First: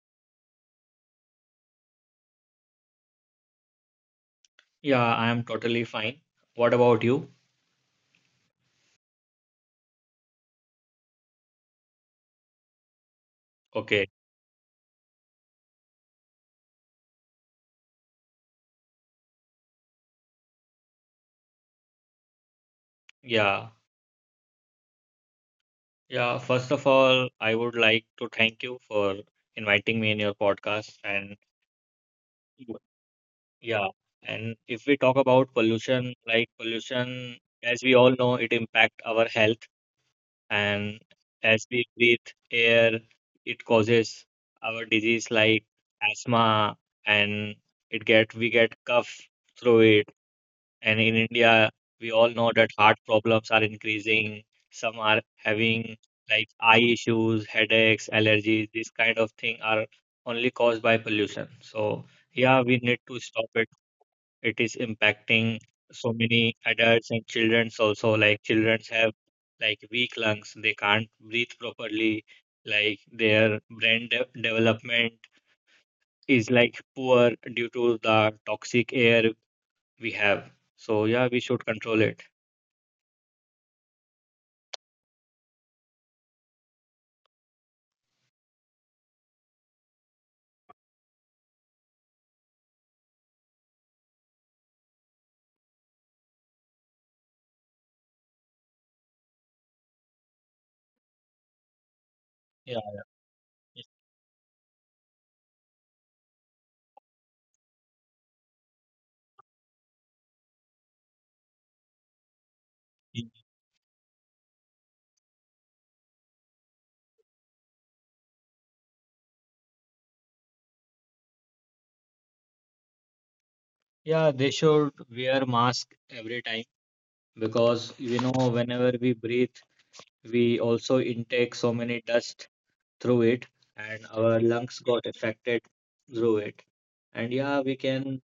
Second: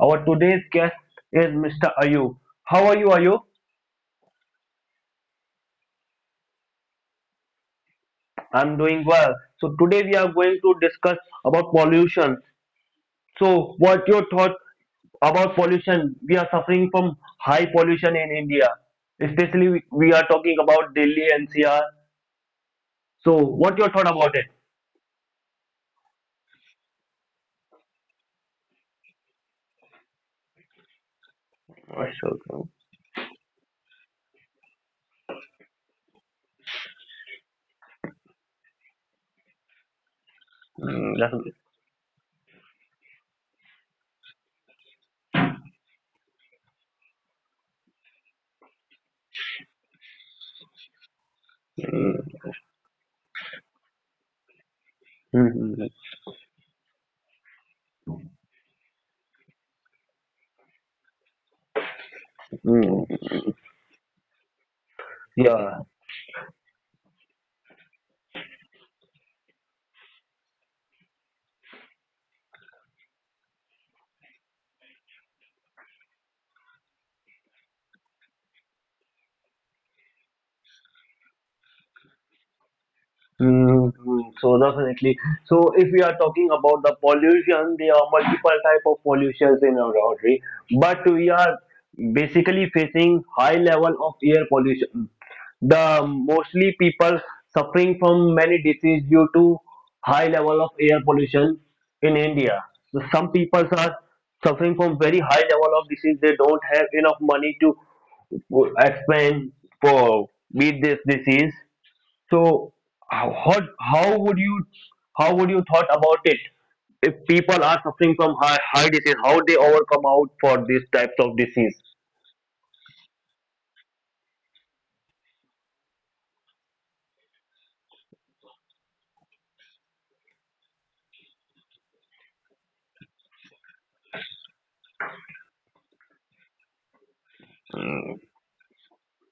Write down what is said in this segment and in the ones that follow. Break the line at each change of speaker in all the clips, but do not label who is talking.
Our today's guest is Mr. Ayub. How are you, Ayub?
Yeah, I am totally fine. What about you?
I'm doing well. So today we are going to discuss about pollution. So what
Okay.
your thought about pollution? We are suffering from high pollution in India. Especially we are talking about Delhi NCR. So
Yeah.
what your thought about it?
Yeah. First of all, I would like to thank you for inviting me in your podcast. And
Right,
w-
so,
yeah. And if we talk about pollution, like pollution, as we all know, it impact our health. And
Mm, that's-
as we breathe air, it causes our disease like asthma and it get we get cough through it. And in India, we all know
mm,
that heart problems are increasing. Some are
mm,
having
mm,
like eye issues, headaches, allergies. This kind of thing are only caused by pollution. So yeah, we need to stop
mm.
it. It is impacting
Yeah.
so many adults and childrens also. Like childrens have like weak lungs. They can't breathe properly. Like their brain de development is like poor due to the toxic air we have. So yeah, we should control it.
So definitely. So if we are talking about the pollution, there are multiple type of pollutions in our country, but we are basically facing high level of air pollution. The mostly people suffering from many diseases due to high level of air pollution in India. So some
Yeah,
people are
it's-
suffering from very high level of disease. They don't have enough money to expand for beat this disease so how would you how would you thought about it if people are suffering from high disease? How they overcome out for these types of disease?
yeah, they should wear mask every time because you know whenever we breathe, we also intake so many dust through it, and our lungs got affected through it.
Mm,
And yeah, we can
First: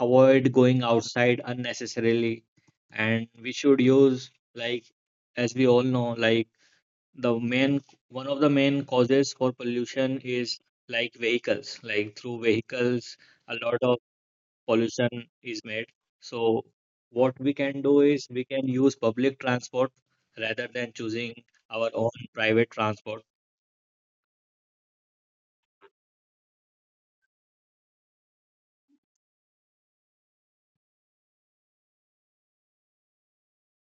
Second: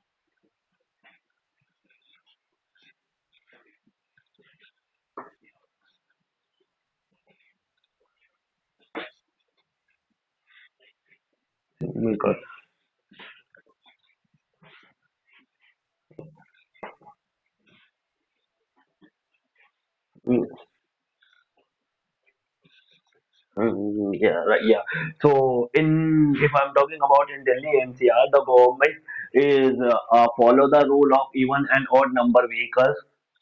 avoid going outside unnecessarily, and we should use like, as we all know, like the main one of the main causes for pollution is like vehicles, like through
Milkar.
vehicles, a lot of pollution is made. So what we can do is we can use public transport rather than choosing our own private transport.
Mm, yeah, right, yeah. So in if I'm talking about in Delhi NCR, the government is follow the rule of even and odd number vehicles.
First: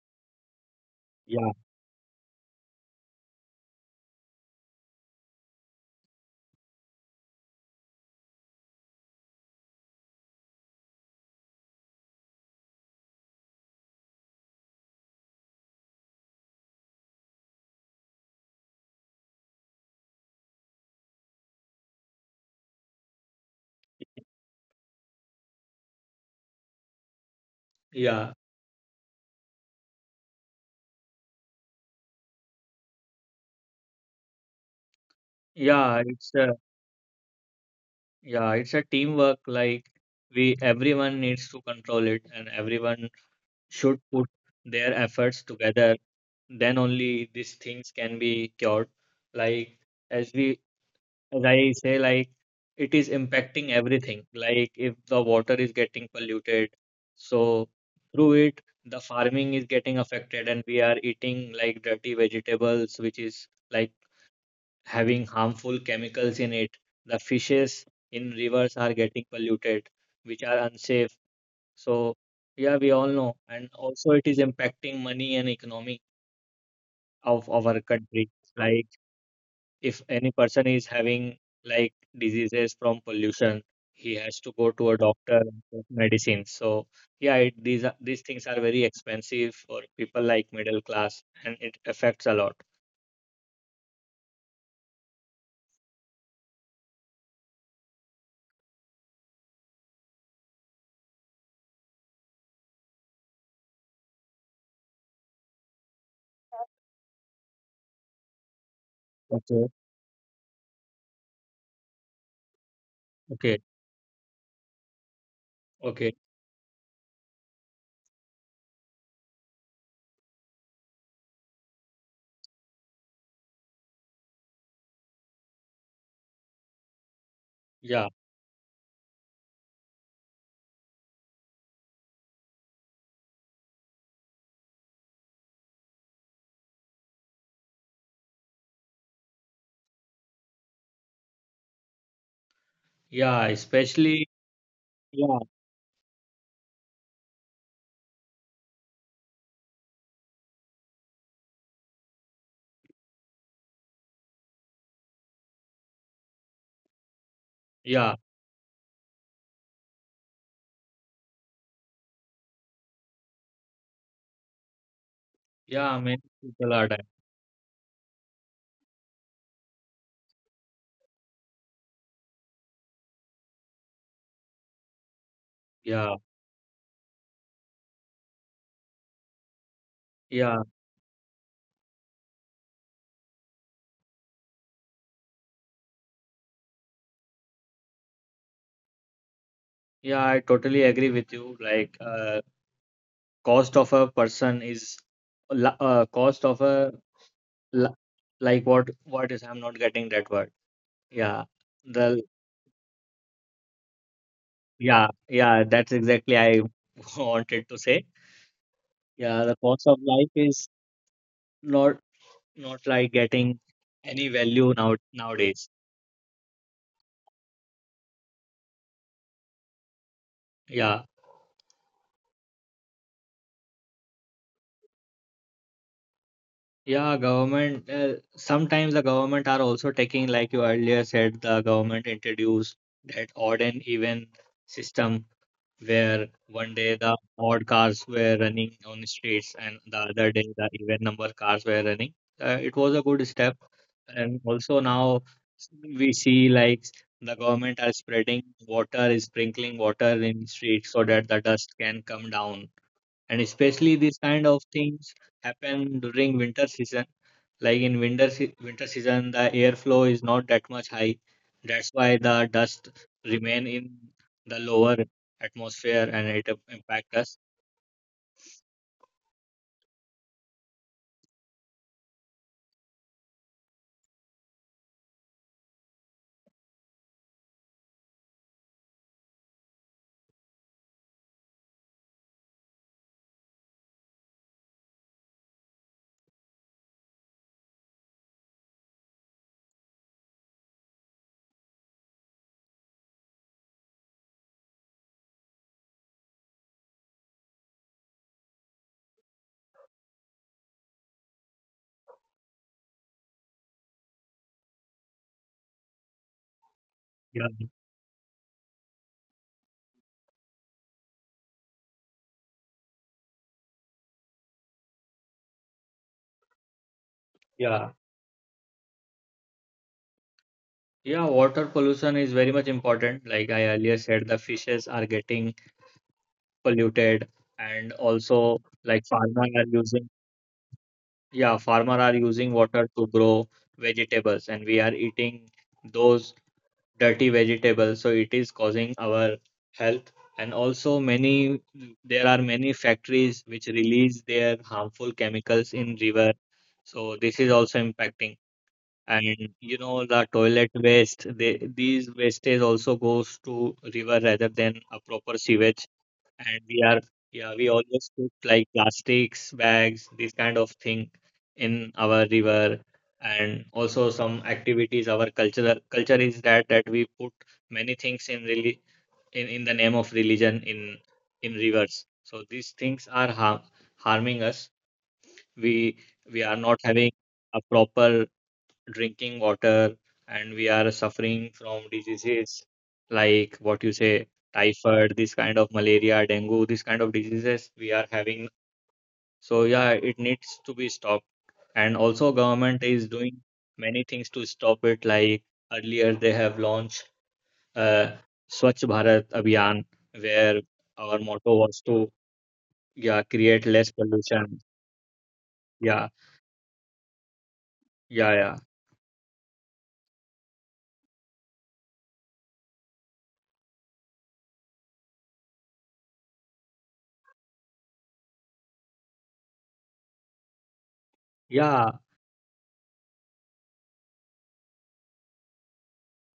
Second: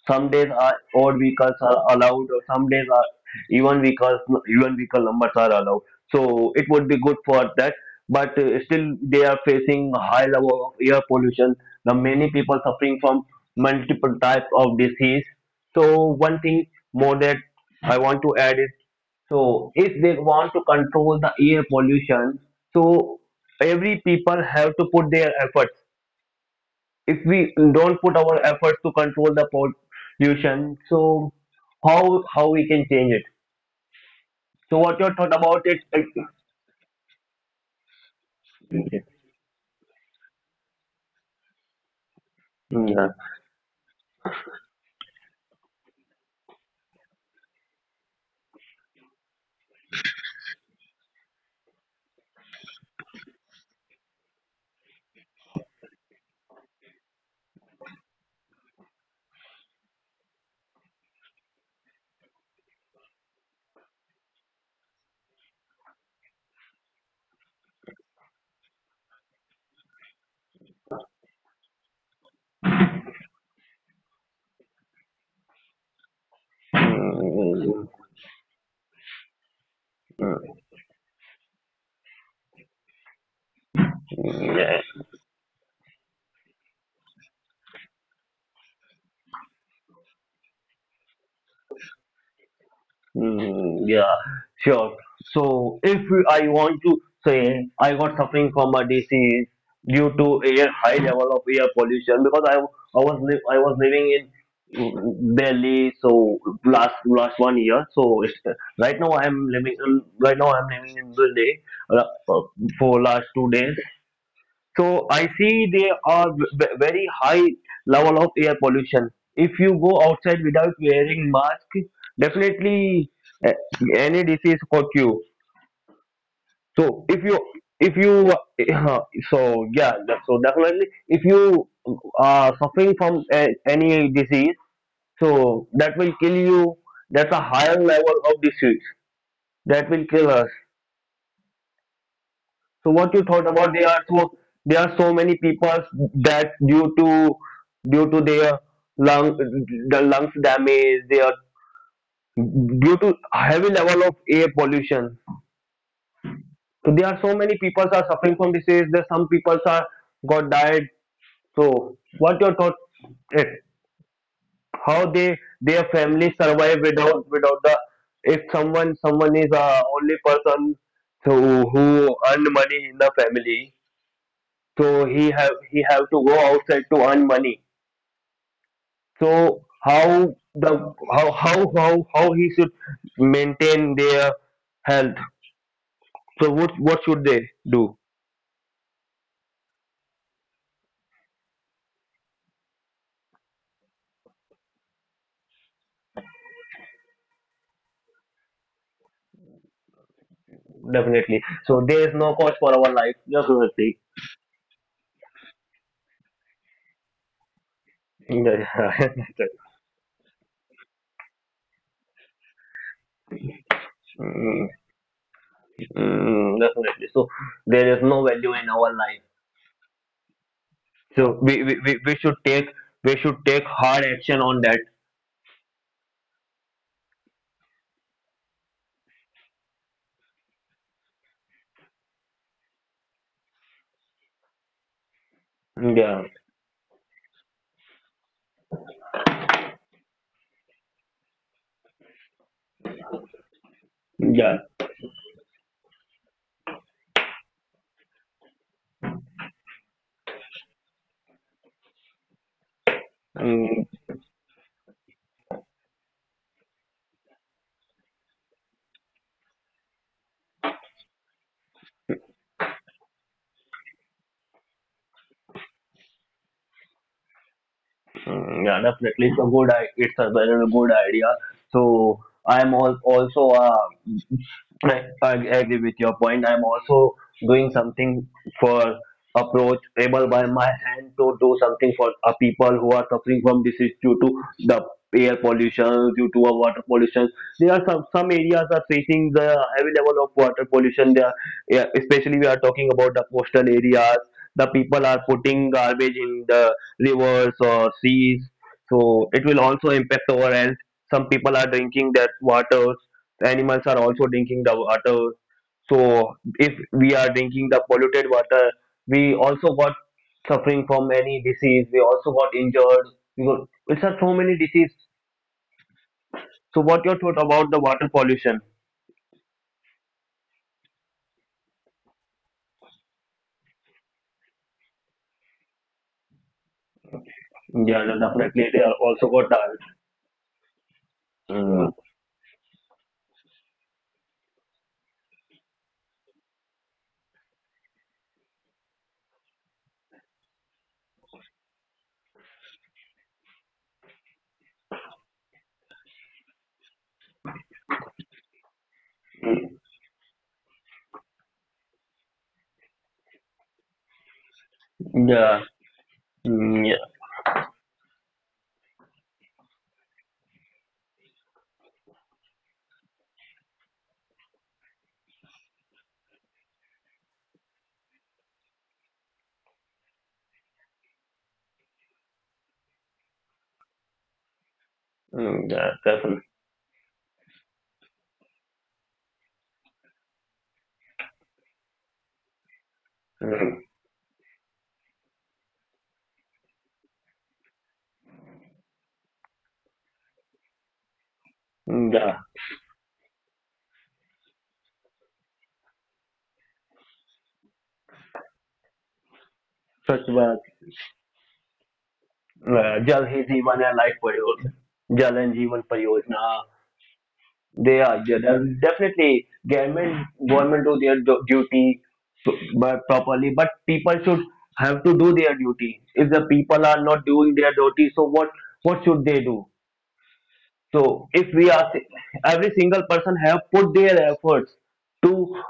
Some days are odd
Yeah,
vehicles are allowed, or some days are even vehicles even vehicle numbers are allowed. So it would be good for that. But still, they are facing high level of air pollution. The many people suffering from multiple types of disease. So one thing more that I want to add is so if they want to control the air pollution, so every people have to put their efforts. If we
yeah,
don't put our efforts to control the pollution, so how we can change it? So what your
yeah.
thought
It's
about it?
a Yeah, it's a teamwork.
Yeah.
Like we everyone needs to control it, and everyone
Mm.
should put their efforts together. Then only these things can be cured. Like as we as I say, like it is impacting everything. Like if the water is getting polluted, so through it, the farming is getting affected, and we are eating like dirty vegetables, which is like having harmful chemicals in it. The fishes in rivers are getting polluted, which are unsafe. So, yeah, we all know. And also, it is impacting money and economy of our country. Like if any person is
Mm.
having like diseases from pollution, he has to go to a doctor and
Mm.
take medicine. So yeah, these things are very expensive for people like middle class, and it affects a lot.
Mm, yeah, sure. So if I want to say I got suffering from a disease due to air high level of air pollution because I was living in Delhi so last 1 year so it's,
Okay.
right now I am living right now I am living in Delhi uh,
Okay.
for last 2 days so I
Okay.
see very high level of air pollution. If you go outside without wearing mask, definitely uh, any disease caught you. So
Yeah.
if you uh, so yeah that- so definitely if you are suffering from any disease, so that will kill you. That's a higher level of disease that will kill us.
Yeah.
So what you thought
Especially.
about
Yeah.
there are so many people that due to their lung the lungs damage they are due to heavy level of air pollution. So there are so
Yeah.
many people are suffering from disease. There some people are got died. So what your thought? It how
Yeah.
they
Many
their
people are
family
dying.
survive without the if someone is a only person who earn money in the family so
Yeah.
he have to go outside to earn money so
Yeah.
how the how he should maintain their health so what should they do
Yeah, I totally agree with you. Like, cost of a person is, cost of a la- like what is, I'm not getting that word. Yeah,
definitely
the
so there is no cost for our life definitely.
yeah, yeah, that's exactly I wanted to say.
Yeah,
Yeah, the
yeah.
cost of life is not, not like getting any value now
Mm,
nowadays.
mm, definitely so there is no value in our life
Yeah,
so we should take hard action on that.
yeah, government sometimes the government are also taking, like you earlier said, the government introduced that odd and even system where one
Yeah,
day the odd cars were running on the streets and the other day the even number cars were running. It was a good step. And also now
yeah.
we see like the government are spreading water, is sprinkling water in streets so that the dust can come down. And especially these kind
Mm,
of things happen during winter season, like in winter season, the airflow is not that much high. That's why the dust remain in the lower atmosphere and it impact us.
mm, yeah, definitely. It's a it's a very good idea. So I agree with your point. I'm also doing something for approachable by my hand to do something for people who are suffering from disease due to the air pollution, due to water pollution. There are some areas are facing the heavy level of water pollution. There, yeah, especially we are talking about the coastal areas. The people are putting garbage in the rivers or seas. So it will also impact our health. Some people are drinking that water. Animals are also drinking the water. So
Yeah.
if we are drinking the polluted water, we also got suffering from any disease. We also got injured. You know, it's are so many diseases. So what your
Yeah.
thought about the water pollution?
Yeah, water pollution is very much important. Like I earlier said, the fishes are getting polluted, and also
Yeah, no,
like
definitely.
farmer
They are
are
also
using
got that.
yeah, farmer are using
Mm,
water to grow vegetables, and we are eating those dirty vegetables, so it is causing our health. And also many there are many factories which release their harmful chemicals in river, so this is also impacting. And you know the toilet waste, these wastage also goes to river rather than a proper sewage.
yeah.
And we are yeah,
Mm, yeah.
we always put like plastics bags, this kind of thing in our river. And also some activities, our culture is that we put many things in really, in the name of religion, in rivers. So these things are harming us. we
Mm,
we are
yeah.
not
Definitely.
having a proper drinking water, and we are suffering from diseases like what you say, typhoid, this kind of, malaria, dengue, this kind of diseases we are having. So yeah, it needs to be stopped. And also government
Mm,
is
yeah.
doing many things to stop it. Like earlier they have launched uh, Swachh Bharat Abhiyan, where
Such
our
bad.
motto was to yeah create less
Jal Hi Jeevan
pollution.
and Life Pariyojana,
Yeah.
Jal and Jeevan Pariyojana.
Yeah. Yeah.
They are definitely government do their duty but properly, but people should have to do their duty. If the people are not doing their duty, so what should they do?
Yeah.
So if we are every single person have put their efforts to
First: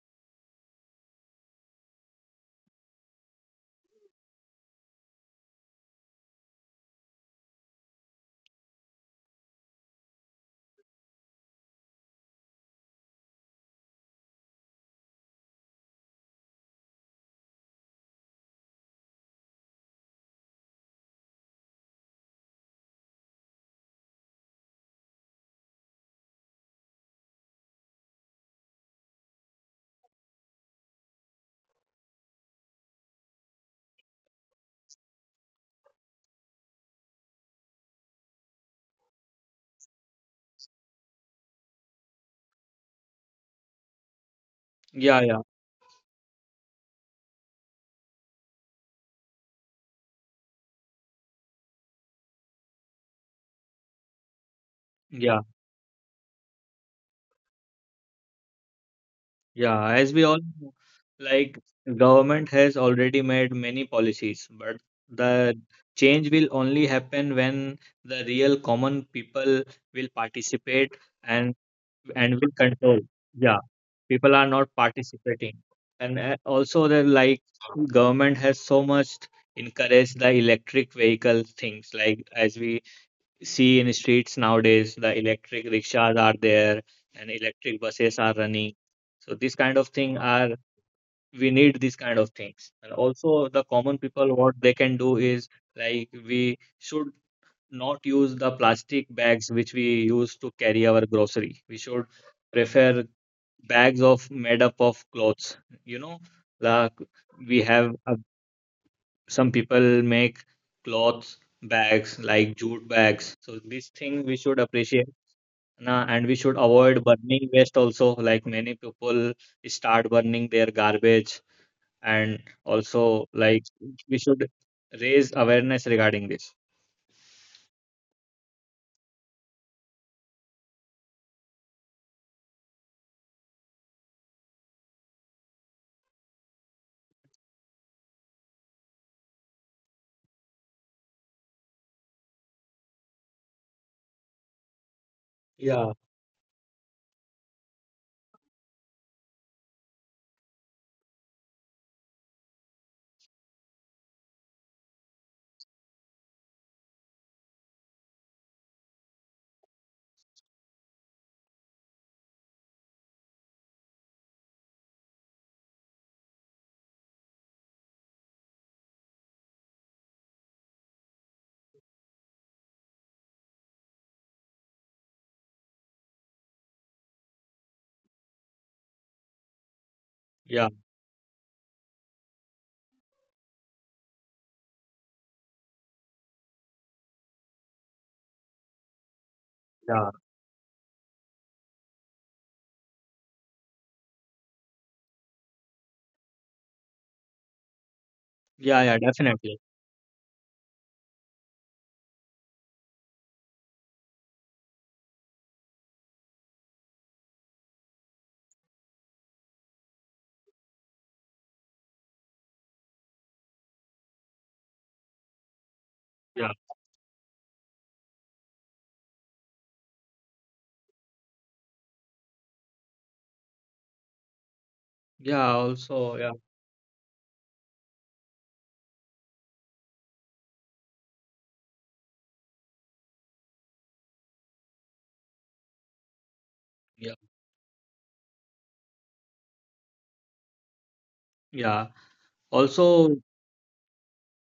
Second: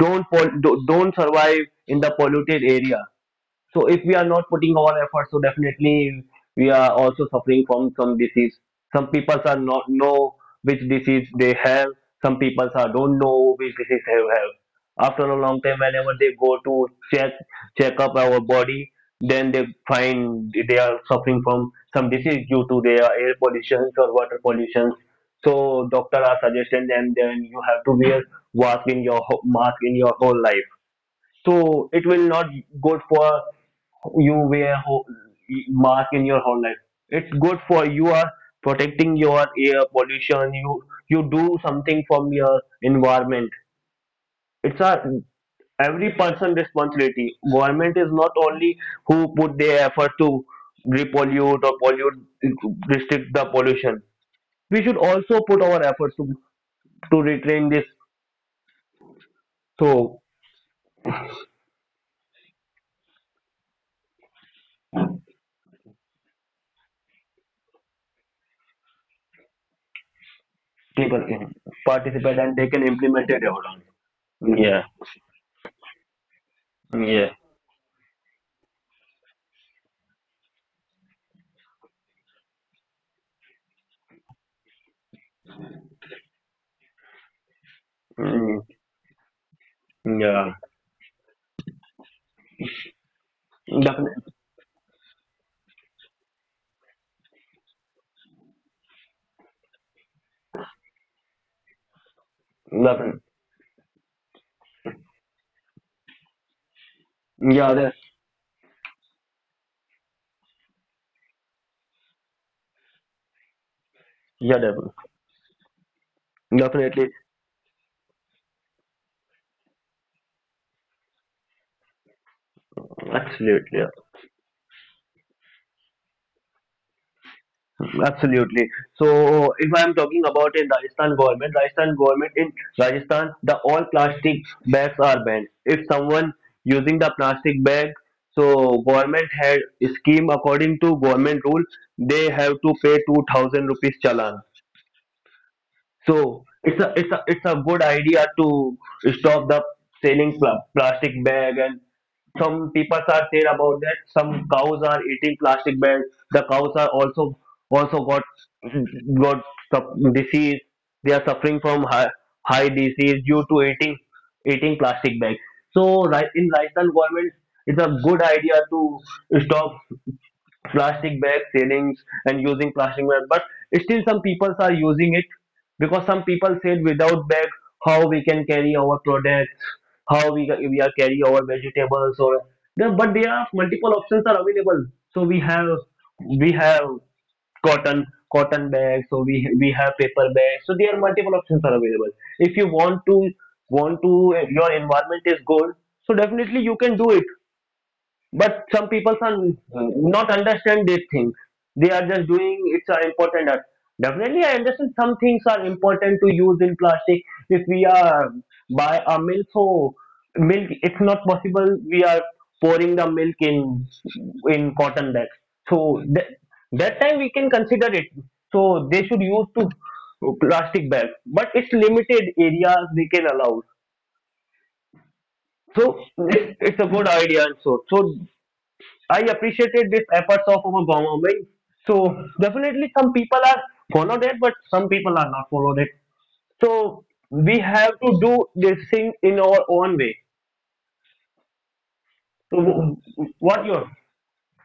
don't survive in the polluted area so if we are not putting our efforts, so definitely we are also suffering from some disease. Some people are not know which disease they have. Some people are don't know which disease they have. After a long time, whenever they go to check check up our body, then they find they are suffering from some disease due to their air pollution or water pollution. So doctor are suggesting them then you have to wear mask in your whole life so it will not good for you wear mask in your whole life. It's good for you are protecting your air pollution. You do something from your environment. It's a
Yeah. Yeah.
every person responsibility. Government is not only who put their effort to repollute or pollute restrict the pollution. We should also
Yeah.
put our efforts to retrain this
Yeah, as
so
we all know, like government has already made many policies, but the change will only happen when the real common people will participate
people can
and and
participate
will
and they can
control.
implement it.
Yeah,
Implemented
people are
it.
not
Yeah.
participating, and also the,
Yeah.
like government has so much encouraged the electric vehicle things, like as we see in streets nowadays. The electric rickshaws are there and electric buses are
Mm,
running. So this kind of thing
yeah,
are we need these kind of things. And also the common
definitely.
people, what they can do is like we should not use the plastic bags which we use to carry our grocery. We should prefer
Definitely.
bags of made up of clothes. You know, like we
Yeah, that's,
have a some people make clothes bags like jute bags, so this thing we
yeah,
should
definitely.
appreciate na. And we should avoid
Definitely.
burning waste also, like many people start burning their garbage. And also like
Absolutely. Yeah.
we should raise awareness regarding this.
Absolutely. So, if I'm talking about in Rajasthan government in Rajasthan, the all plastic bags are banned. If someone using the plastic bag, so government had scheme according to government rule, they have to pay 2,000 rupees challan.
Yeah,
So it's a good idea to stop the selling plastic bag and some people are saying about that some cows are eating plastic bags. The cows are also also got got disease. They are suffering from high disease due to eating plastic bags so right in lifestyle government it's a good idea to stop plastic bag ceilings and using plastic bag but still some people are using it because some people said without bag how we can carry our products how
yeah,
we are carry our vegetables or but there are multiple options are available so we have cotton cotton bags so we have
yeah,
paper bags so there are multiple options are available if you want to your environment is good so definitely you can do it but some
yeah, yeah
people are
definitely,
not understand these things. They are just doing it's an important art. Definitely I understand some things are important to use in plastic if we are buy a milk so milk it's not possible we are pouring the milk in cotton bags so that,
yeah,
that time we can consider it so they should use to plastic bags but it's limited areas they can allow.
yeah,
So
also, yeah,
it's a good idea and so so I appreciated this efforts of our government. So definitely some people are followed it, but some people are not followed it. So
yeah,
we have to do this thing in our own way.
yeah,
So w-
also.
what your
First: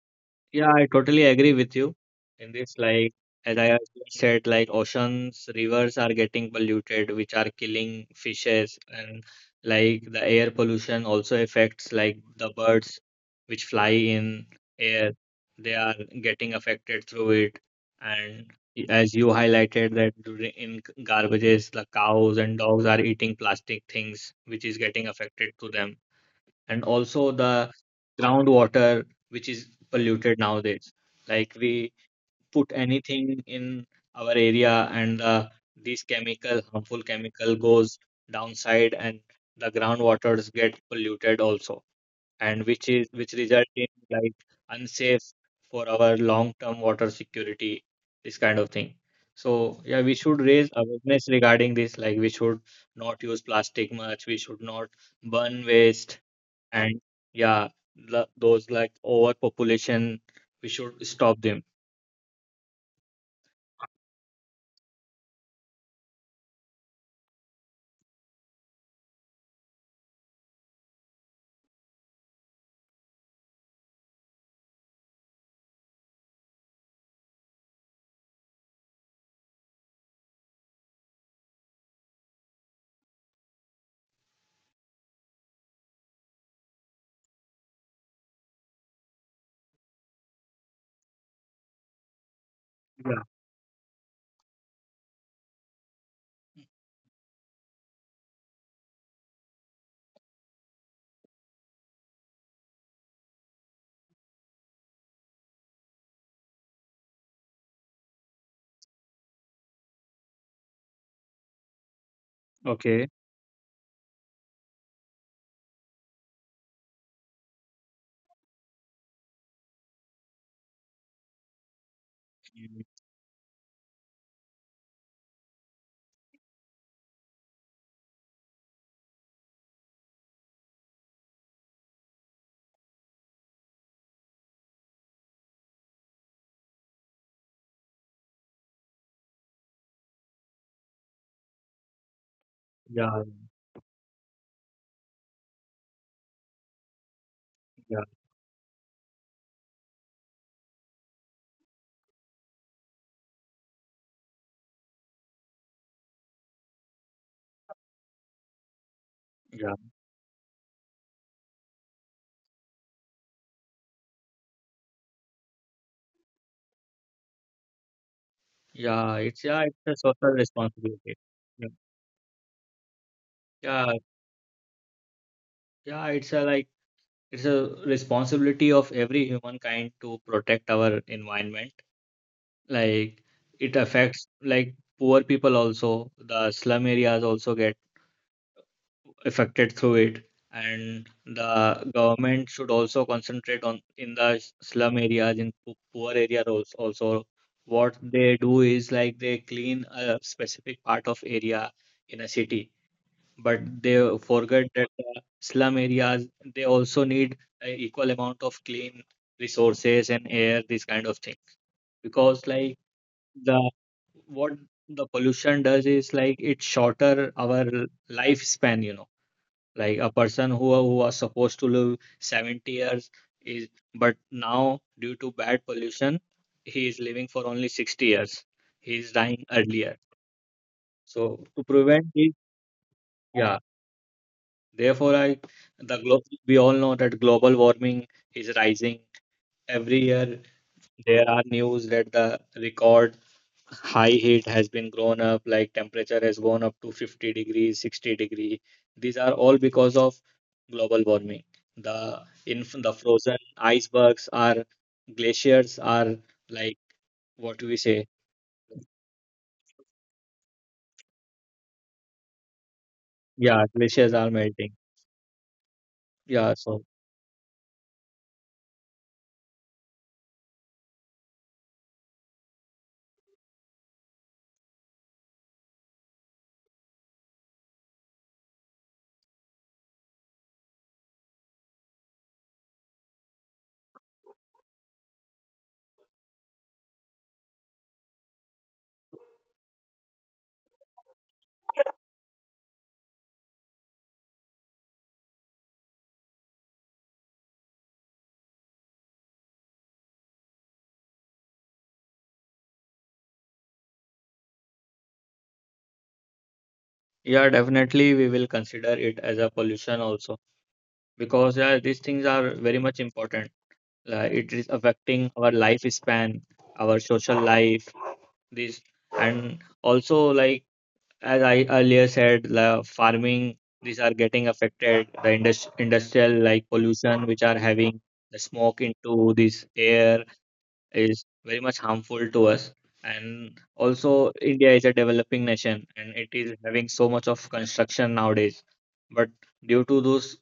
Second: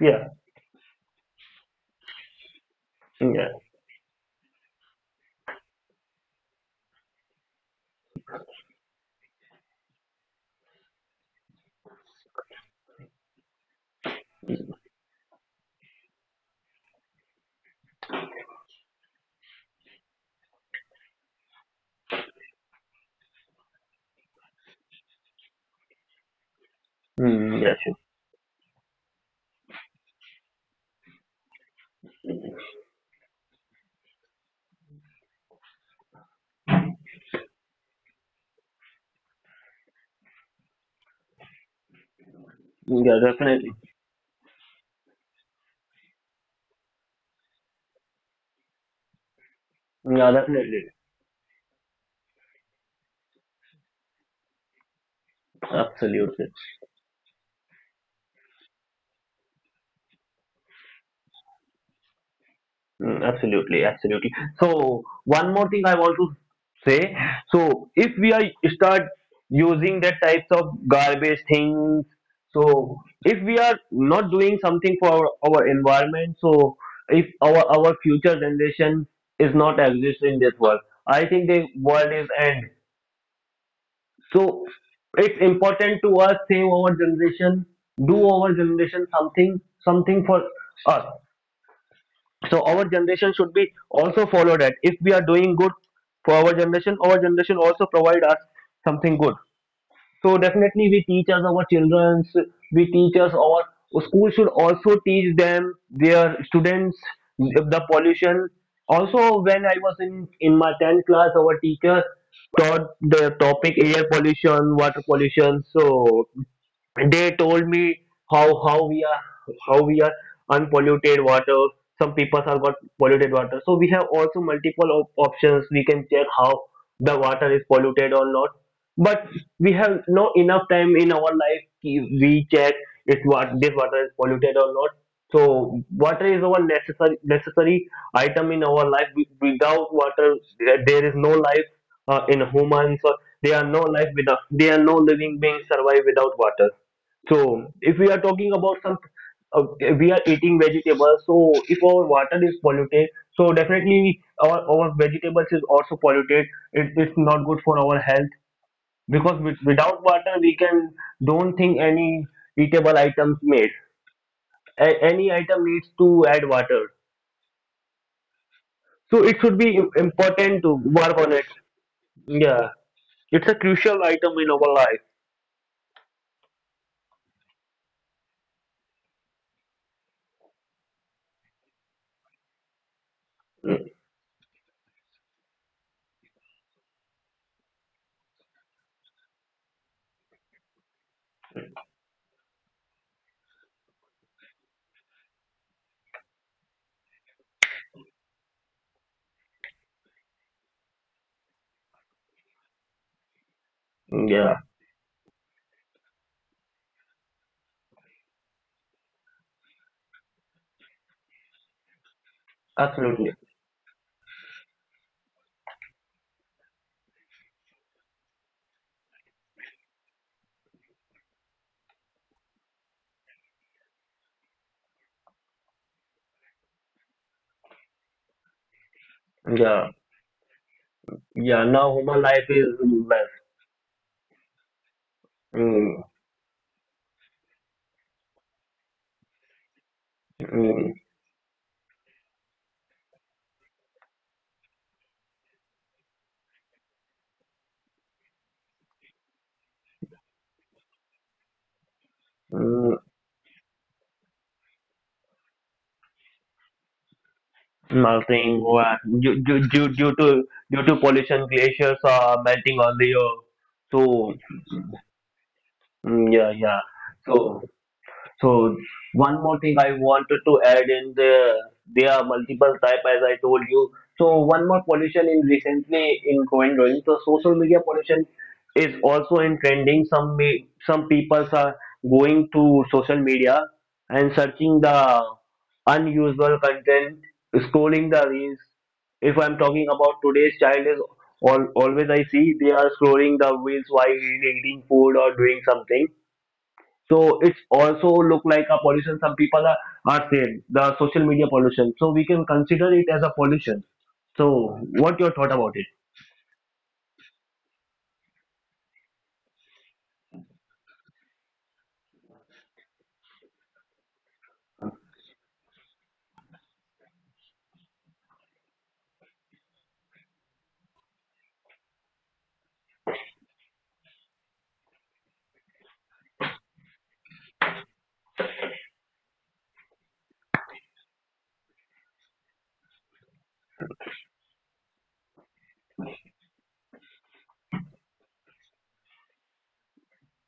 Yeah,
Yeah, I totally agree with you in this. Like,
yeah,
as I earlier said, like oceans, rivers are getting polluted, which are killing fishes. And like the air pollution also affects like the birds which fly in air. They are getting affected through it. And as you highlighted that during in garbages, the cows and dogs are eating plastic things, which is getting affected to them. And also
mm,
the
yeah, sure.
groundwater which is polluted nowadays, like we put anything in our area, and these chemical harmful chemical goes downside, and the groundwaters get polluted also. And which is,
Yeah,
which result
definitely,
in like unsafe for our long term water security, this kind of thing. So yeah, we
yeah,
should raise
definitely,
awareness regarding this. Like we should not use plastic much, we should not burn waste.
absolutely.
And yeah, those like overpopulation, we should stop them.
Mm, absolutely, absolutely. So one more thing I want to say. So if we are start using that types of garbage things so if we are not doing something for our environment so if our future generation is not exist in this world I think the world is end so it's important to us save our generation do our generation something something for us so our
Yeah.
generation should be also follow that if we are doing good for our generation also provide us something good so definitely we teach us our children we teach us our school should also teach them their students the pollution also when I was in my 10th class our teacher taught
Okay.
the topic air pollution water pollution so they told me how we are how we are unpolluted water. Some people have got
Mm,
polluted water so we have also multiple options we can check how the water is polluted or not but we have no enough time in our life ki we check if what this water is polluted or not so water is our necessary item in our life. Without water there is no life in humans or
yeah,
they are no life without they are no living beings survive without water. So if we
yeah,
are talking about some, uh, we are eating vegetables. So if our water is polluted, so definitely our vegetables is also polluted. It's not good for our health because
yeah,
without water we can don't think any eatable items made. Any item needs to add water. So
yeah,
it
it's,
should
yeah,
be
it's a social
important to work
responsibility.
on it.
Yeah,
Yeah, it's a
yeah,
crucial item in our life.
yeah, it's a like, it's a responsibility of every humankind to protect our environment. Like it affects like poor people also, the slum areas also get affected through it. And the government should also concentrate on in the slum areas, in poor areas also. Also what they do is like they clean a specific part of area in a city, but they
Mm, yeah,
forget that the slum areas, they also need a equal amount of clean resources and air, this kind of thing. Because like
absolutely.
the what the pollution does is like it shorter our lifespan, you know. Like a person who was supposed to live 70 years is, but now due to bad pollution he is living for only 60 years, he is dying
Yeah,
earlier. So
yeah.
to
Now
prevent
human
it,
life is
yeah, therefore I
less.
the glo- we all know that global warming is rising every year.
Mm,
There are news that the record high heat has been grown up, like temperature has gone up to 50 degrees, 60 degree. These are all because of global warming. The In
mm,
the frozen icebergs are, glaciers are, like what we say,
Melting due to pollution, glaciers are melting on the earth.
yeah, glaciers
So
are melting.
mm, yeah,
Yeah,
yeah.
so
So so one more thing I wanted to add in the there are multiple type as I told you. So one more pollution in recently in going. So social media pollution is also in trending. Some people are going to social media and searching the unusual content, scrolling the reels. If I'm talking about today's child is all, always I see they are scrolling the reels while eating food or doing something, so it's also look like a pollution. Are saying the social media pollution. So we can consider it as a pollution. So what your thought about it?
yeah, definitely we will consider it as a pollution also, because yeah these things are very much important. Like it is affecting our lifespan, our social life, this. And also like as I earlier said, the farming, these are getting affected, the industrial like pollution, which are having the smoke into this air, is very much harmful to us. And also, India is a developing nation and it is having so much of construction nowadays. But due to those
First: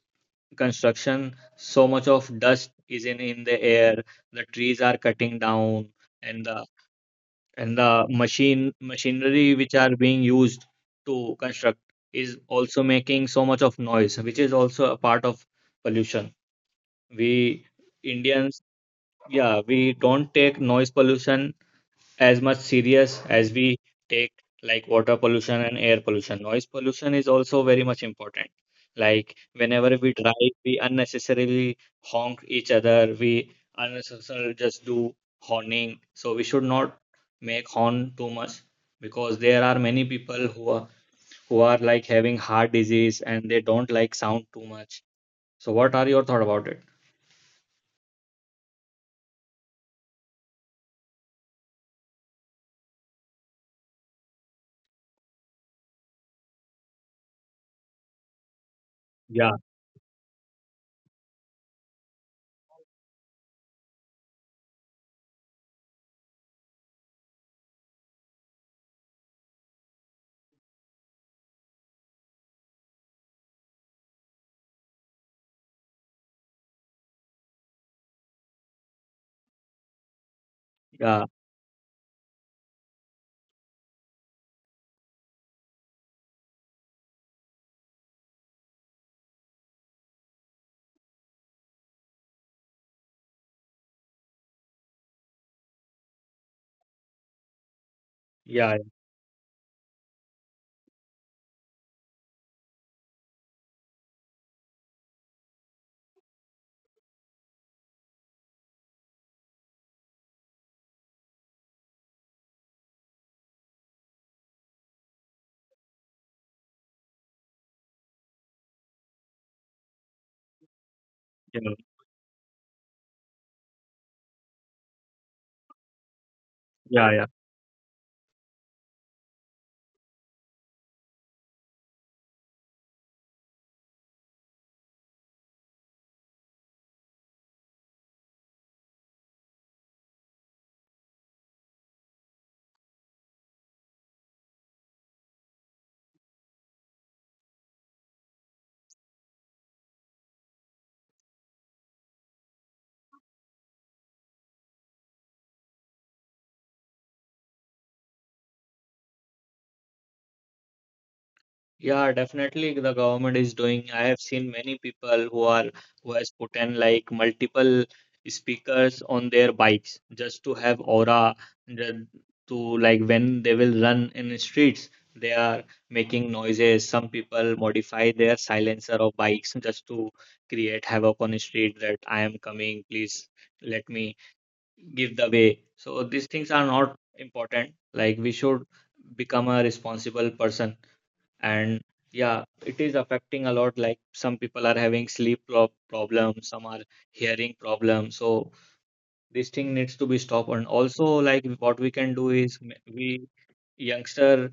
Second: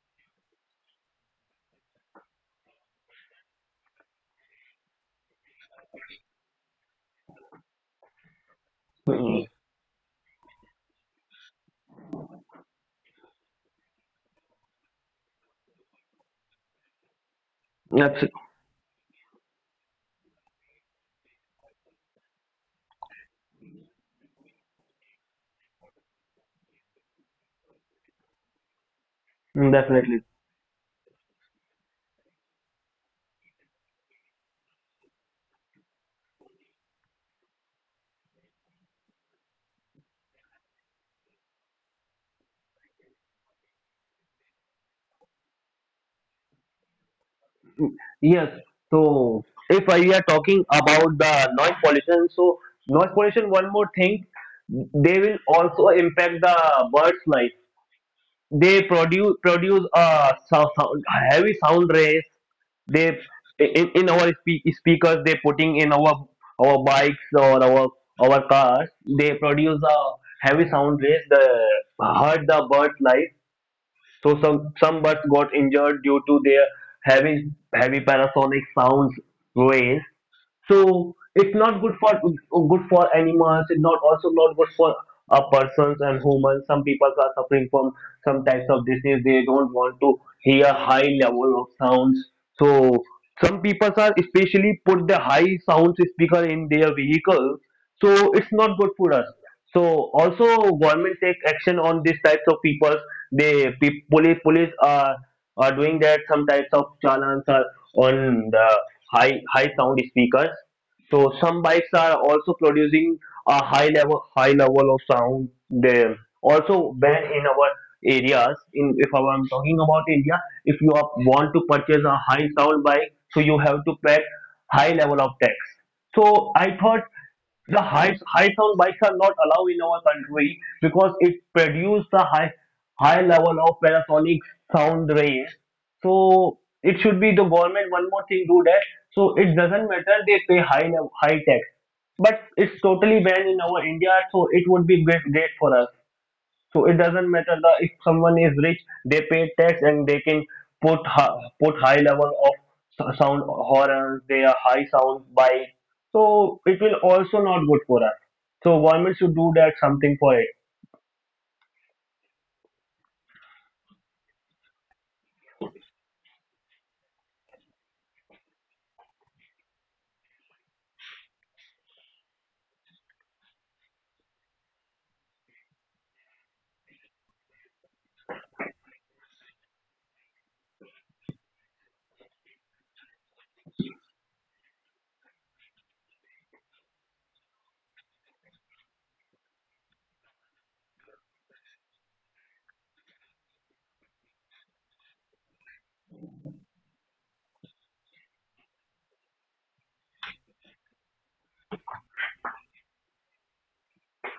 construction, so much of dust is in the air, the trees are cutting down, and the
Mm.
machinery which are being used to construct is also making so much of noise, which is also a part of pollution. We
That's
indians, yeah, we don't take noise pollution as much serious as we take like water pollution and air pollution. Noise pollution is also very much important. Like
mm,
whenever we
definitely
drive, we unnecessarily honk each other, we unnecessarily just do horning. So we should not make horn too much, because there are many people who are, who are like having heart disease and they don't like sound too much. So what are your thought about it?
yes. So if we are talking about the noise pollution, so noise pollution. One more thing, they will also impact the birds' life. They produce
Yeah,
produce a sound, heavy sound rays they in our speakers they putting in our bikes or our cars, they produce a heavy sound waves that hurt the birds life. So some birds got injured due to their heavy heavy parasonic sounds waves. So
yeah,
it's not good for good for animals, it's not also not good for persons and humans. Some people are suffering from some types of disease, they don't want to hear high level of sounds. So some people are especially put the high sound speaker in their vehicles, so it's
yeah,
not good for us. So also government take action on these types of people. They police are doing that some types of challans are on the high sound speakers. So some bikes are also producing a high level of sound. They also when in our areas, in if I am talking about India, if you are, want to purchase a high sound bike, so you have to pay high level of tax. So I
yeah,
thought
yeah.
the high sound bikes are not allowed in our country because it produces the high high level of Panasonic sound range. So it should be the government one more thing do that. So it doesn't matter they pay high high tax, but it's totally banned in our India. So it would be great for us. So it doesn't matter that if someone is rich, they pay tax and they can put put high level of sound horrors. They are high sound bike. So it will also not good for us. So government should do that something for it.
Yeah, definitely the government is doing. I have seen many people who has put in like multiple speakers on their bikes just to have aura the- to like when they will run in the streets, they are making noises. Some people modify their silencer of bikes just to create havoc on the street that I am coming, please let me give the way. So these things are not important. Like we should become a responsible person. And yeah, it is affecting a lot. Like some people are having sleep problems, some are hearing problems. So this thing needs to be stopped. And also, like, what we can do is we youngster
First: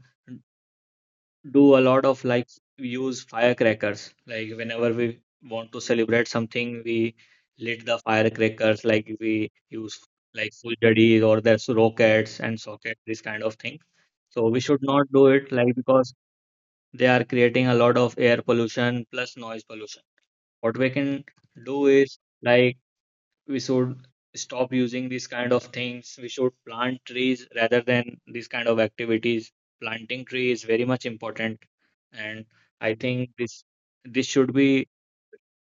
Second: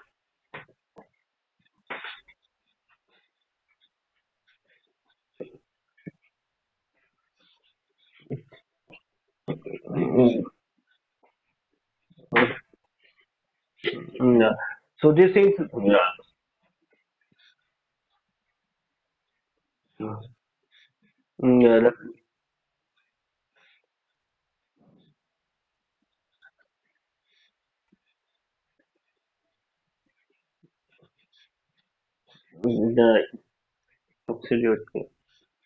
do a lot of like use firecrackers. Like whenever we want to celebrate something, we lit the firecrackers. Like we use
Mm,
like fuljaris or there's rockets and socket, this kind of thing.
mm,
So
yeah.
we should not
So
do
this
it
is
like
yeah.
because they are creating a lot of air pollution plus noise pollution. What we can
Mm, yeah,
do
that
is like we should stop using these kind of things. We should plant trees rather than these kind of activities. Planting tree is very much important. And
mm,
I think
yeah.
this should be
Absolutely.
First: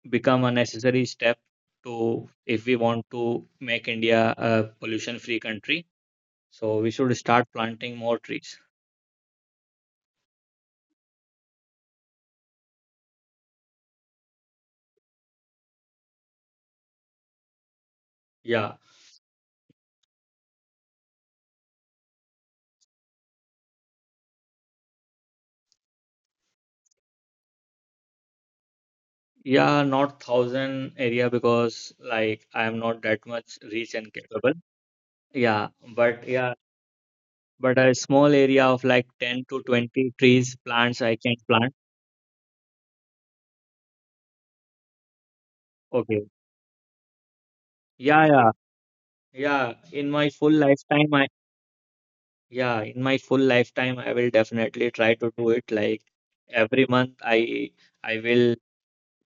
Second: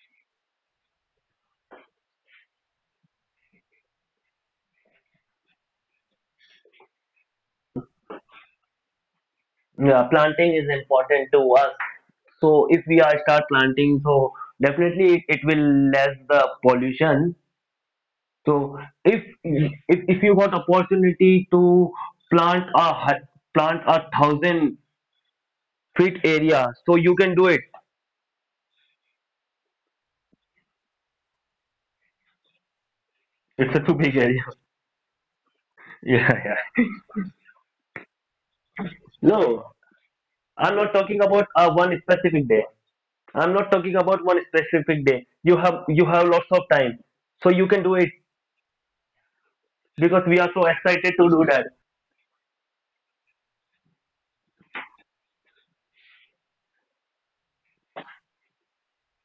become a necessary step to if we want to make India a pollution free country. So we should start planting more trees.
Yeah, planting is important to us. So if we are start planting, so definitely it will less the pollution. So
Yeah.
if yeah. If you got opportunity to plant a plant a thousand feet area, so you can do it.
Yeah, not thousand area because like I am not that much
It's a
rich
too
and
big area.
capable. Yeah, but
Yeah,
yeah,
yeah.
but a small area of like 10
No,
to 20 trees,
I'm not
plants I
talking
can
about
plant.
one specific day. I'm not talking about one specific day. You
Okay.
have lots of time, so you can do it
Yeah, yeah, yeah. In
because
my
we are
full
so
lifetime,
excited
I
to do that.
yeah, in my full lifetime, I will definitely try to do it. Like every month, I will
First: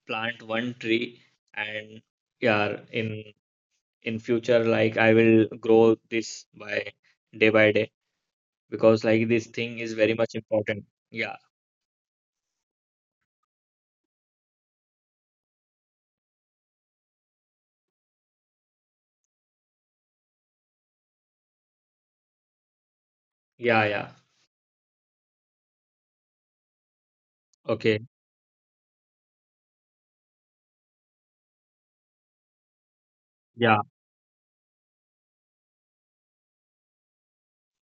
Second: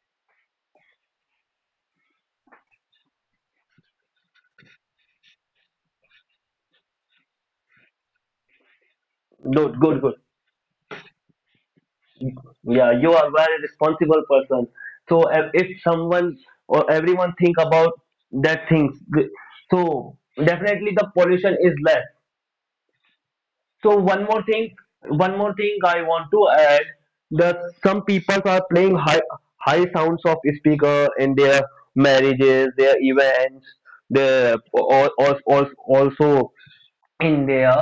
plant one tree. And yeah, in future, like I will grow this by day by day. Because like this thing
Good,
is
good, good.
very much important. Yeah,
Yeah, you are very responsible person. So if someone or everyone think about that things, th- so definitely the pollution is less.
yeah,
So
yeah.
one more thing I want to add that
Okay.
some people are playing high sounds of speaker in their marriages, their events,
Yeah,
their also in there.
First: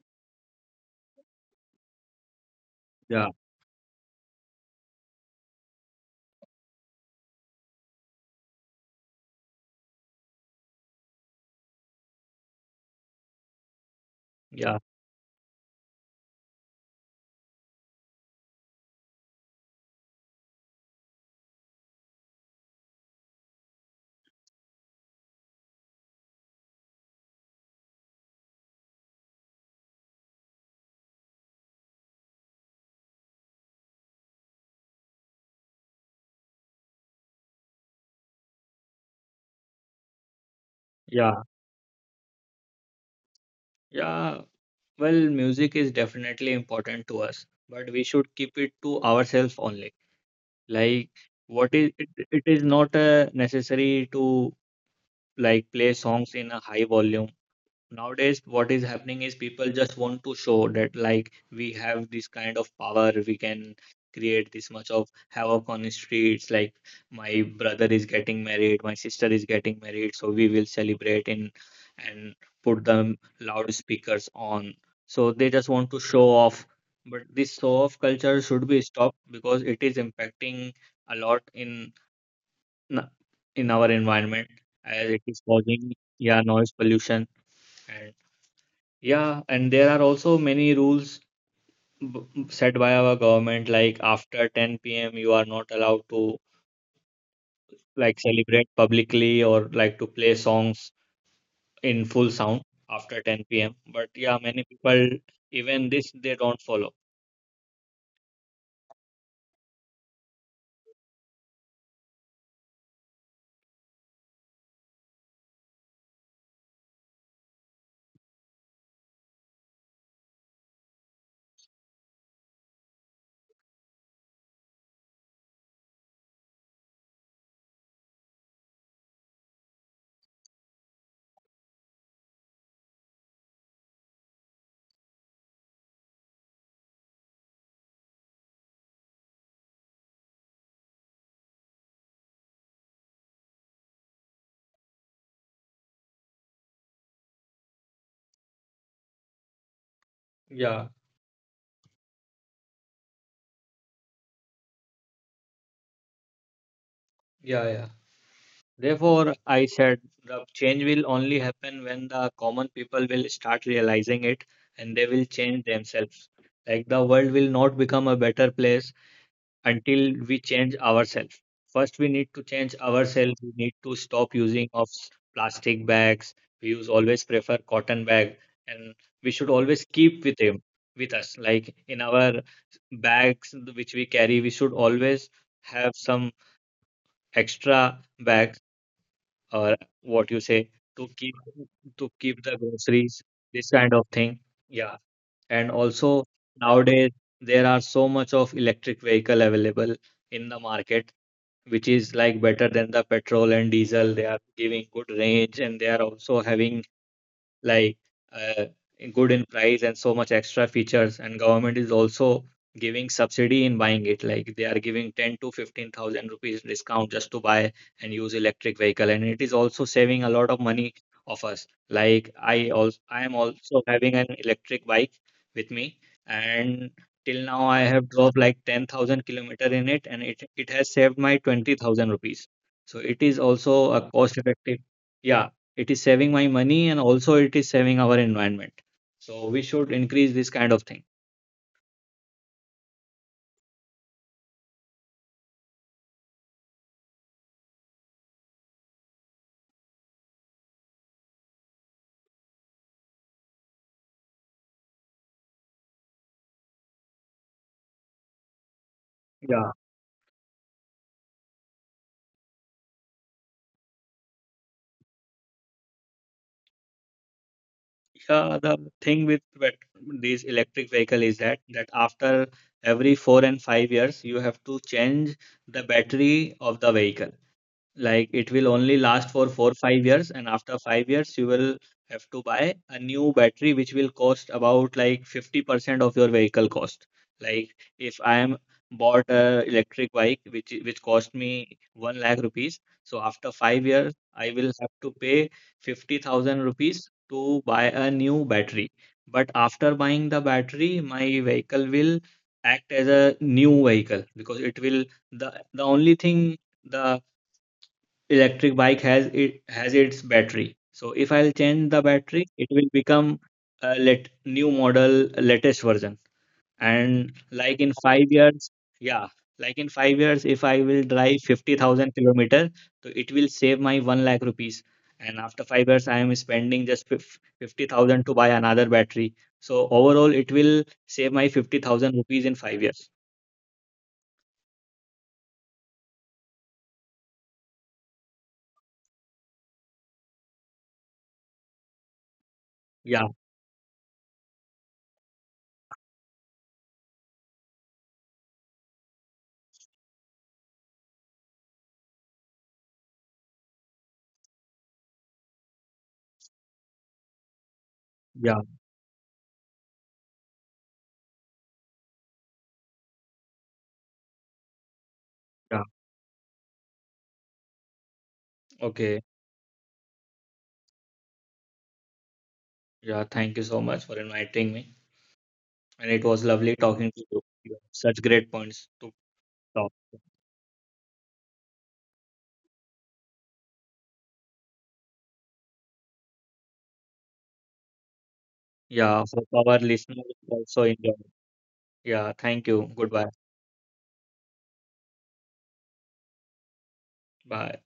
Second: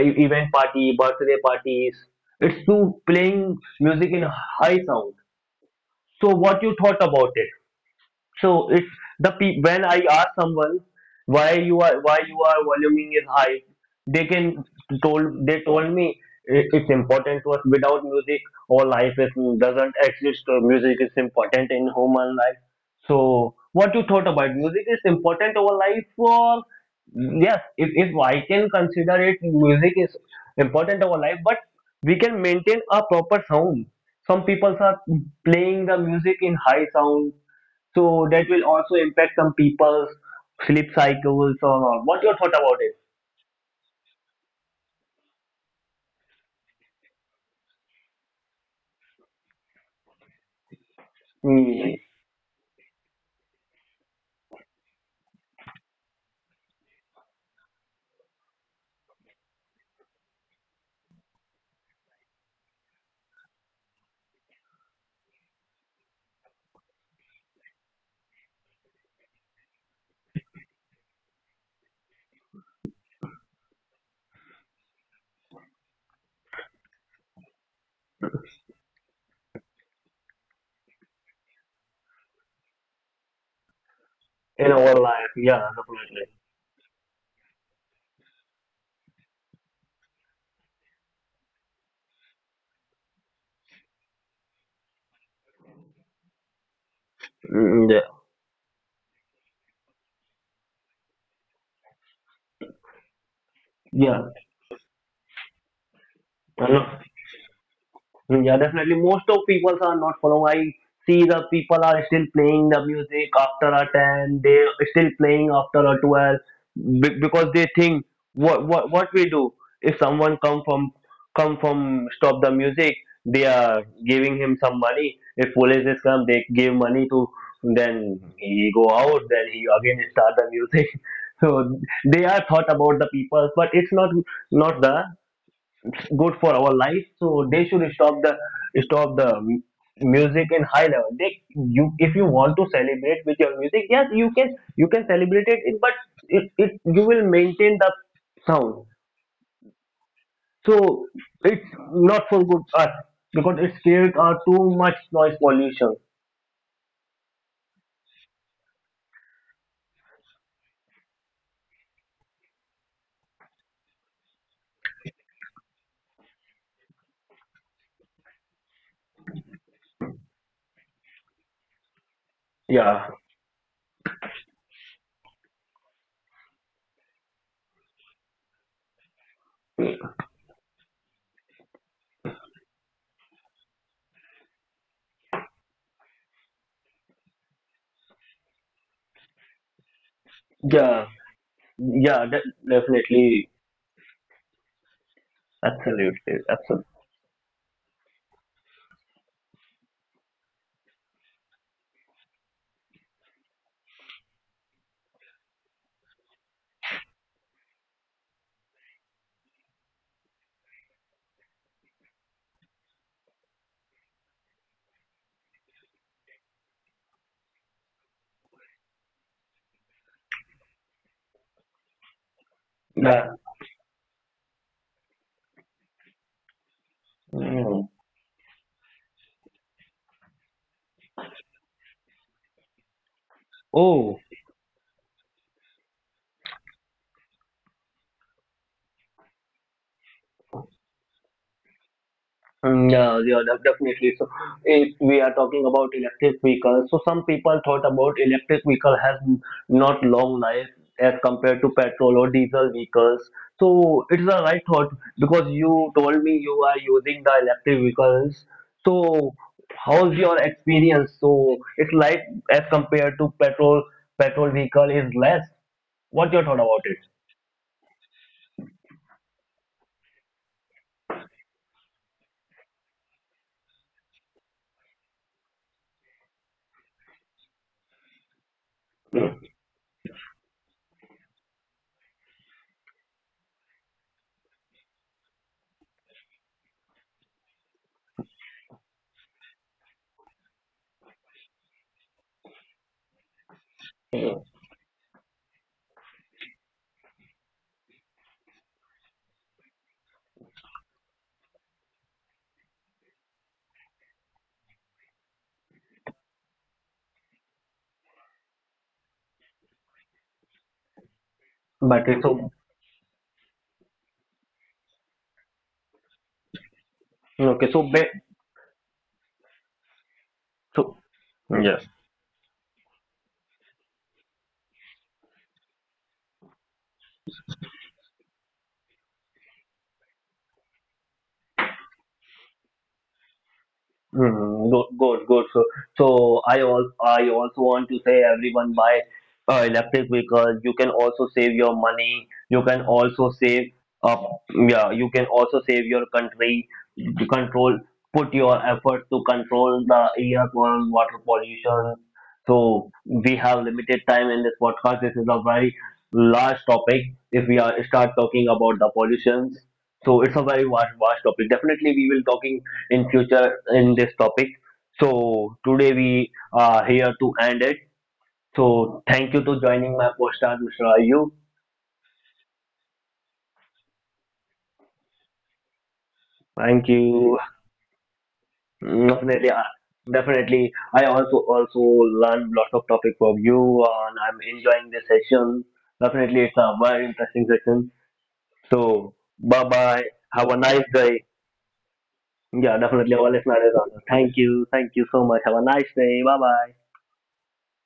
Event party, birthday parties. It's to
yeah,
playing music in high sound. So what you thought about it? So it's the pe- when I ask someone, "Why you are voluming is high?" They can
yeah,
told they told me, "I- "it's important to us. Without music, our life is, doesn't exist. So music is important in human life." So what you thought about music is important over life for yes, if I can consider it music is important over life but we can maintain a proper sound. Some people are playing the music in high sound, so that will also impact some people's sleep
yeah,
cycles or not. What's your thought about it?
yeah. Well, music is definitely important to us, but we should keep it to ourselves only. Like, what is
Mm.
it is not necessary to like play songs in a high volume. Nowadays what is happening is people just want to show that like we have this kind of power. We can create this much of havoc on the streets. Like, my brother is getting married, my sister is getting married, so we will celebrate in and put them loudspeakers on. So they just want to show off. But this show off culture should be stopped because it is impacting a lot in our environment,
In our
as it
life,
is
yeah,
causing,
definitely.
yeah, noise pollution. Yeah, and there are also many rules set by our government, like after 10 p.m., you are not allowed to
Mm, yeah.
like celebrate publicly or like to play songs in full sound after 10 p.m. But
Yeah,
yeah, many people, even this, they don't
I
follow.
know. Hmm, yeah, definitely. Most of people are not following. I see the people are still playing the music after a 10, they still playing after a 12 because they think what we do if someone come from stop the music, they are giving him some money. If police is come, they give money to then he go out then he again start the music. So they are thought about the people but it's not not the good for our life, so they should stop the mu- music in high level. They you if you want to celebrate with your music, yes you can celebrate it. But it you will maintain the sound.
Yeah,
So it's not for good us because it's create too much noise pollution.
yeah, yeah. Therefore, I said the change will only happen when the common people will start realizing it and they will change themselves. Like the world will not become a better place until we change ourselves. First, we need to change
Yeah,
ourselves. We need to stop using of plastic bags. We use always prefer cotton bag, and we should always keep with him with us. Like in our bags which we carry, we should always have some extra bags, or what you say,
yeah,
to keep to
yeah,
keep the groceries.
definitely.
This kind of thing. Yeah, and
Absolutely,
also
absolutely.
nowadays there are so much of electric vehicle available in the market, which is like better than the petrol and diesel. They are giving good range and they are also having like uh, good in price and so much extra features. And government is also giving subsidy in buying it like they are giving 10 to 15 thousand rupees discount just to buy and use electric vehicle. And it is also saving a lot of money of us. Like i also
Like,
i
yeah.
am also having an electric bike with me. And till now I
Mm.
have drove like 10,000 kilometer in it, and it has saved my 20,000 rupees. So it is also a
Oh.
cost effective. Yeah, it is saving my money and also it is saving our environment. So we should increase this kind of thing.
Mm, yeah, yeah, definitely. So, if we are talking about electric vehicles, so some people thought about electric vehicle has not long life as compared to petrol or diesel vehicles. So it's a right thought because you told me you are using the electric vehicles. So
Yeah.
how's your experience? So it's like as compared to petrol, petrol vehicle is less. What your thought about
Yeah, the thing with these electric vehicle is that after every 4 and 5 years you have to change the battery of the vehicle. Like it will only last for 4 5 years, and after 5 years you will have to buy a new battery which will cost about like 50% of your vehicle cost. Like if I am bought a electric bike which cost me 1 lakh rupees. So after 5 years
it?
I will have to pay 50,000 rupees to buy a new battery. But after buying the battery my vehicle will act as a new vehicle because it will, the only thing the electric bike has, it has its battery. So if I'll change
But
the
it's so
battery, it will become a let new model, latest version. And
okay. So
like in
ba-
5 years, yeah, like in 5 years, if I
so.
will drive 50,000 kilometer, so it will save my 1 lakh rupees. And after 5 years, I am spending just 50,000 to buy another battery. So overall, it will save my 50,000 rupees in 5 years.
Mm, good, good, good. So, so I also want to say everyone buy electric because you can also save your money. You can also
Yeah,
save uh, yeah. You can also save your country. To control, put your effort to control the air pollution, water pollution. So we have limited time in this podcast. This is a very large topic. If we are start talking
yeah,
about the pollutions, so it's a very vast topic. Definitely, we will talking in future in this topic. So
yeah.
today we are here to end it. So
Okay.
thank you to joining my podcast, Mr. Ayub.
Yeah, thank you so much for inviting me. And it was lovely
Thank
talking to
you.
you. You have such great points
Mm,
to
definitely,
talk.
definitely. I also learned lots of topic from you, and I'm enjoying this session. Definitely, it's a very interesting session. So
Yeah,
bye
hope our
bye.
listeners
Have a
also
nice
enjoy.
day.
Yeah, thank
Yeah,
you.
definitely.
Goodbye.
Our listener is on. Thank you. Thank you so much. Have a nice day. Bye bye.
Bye.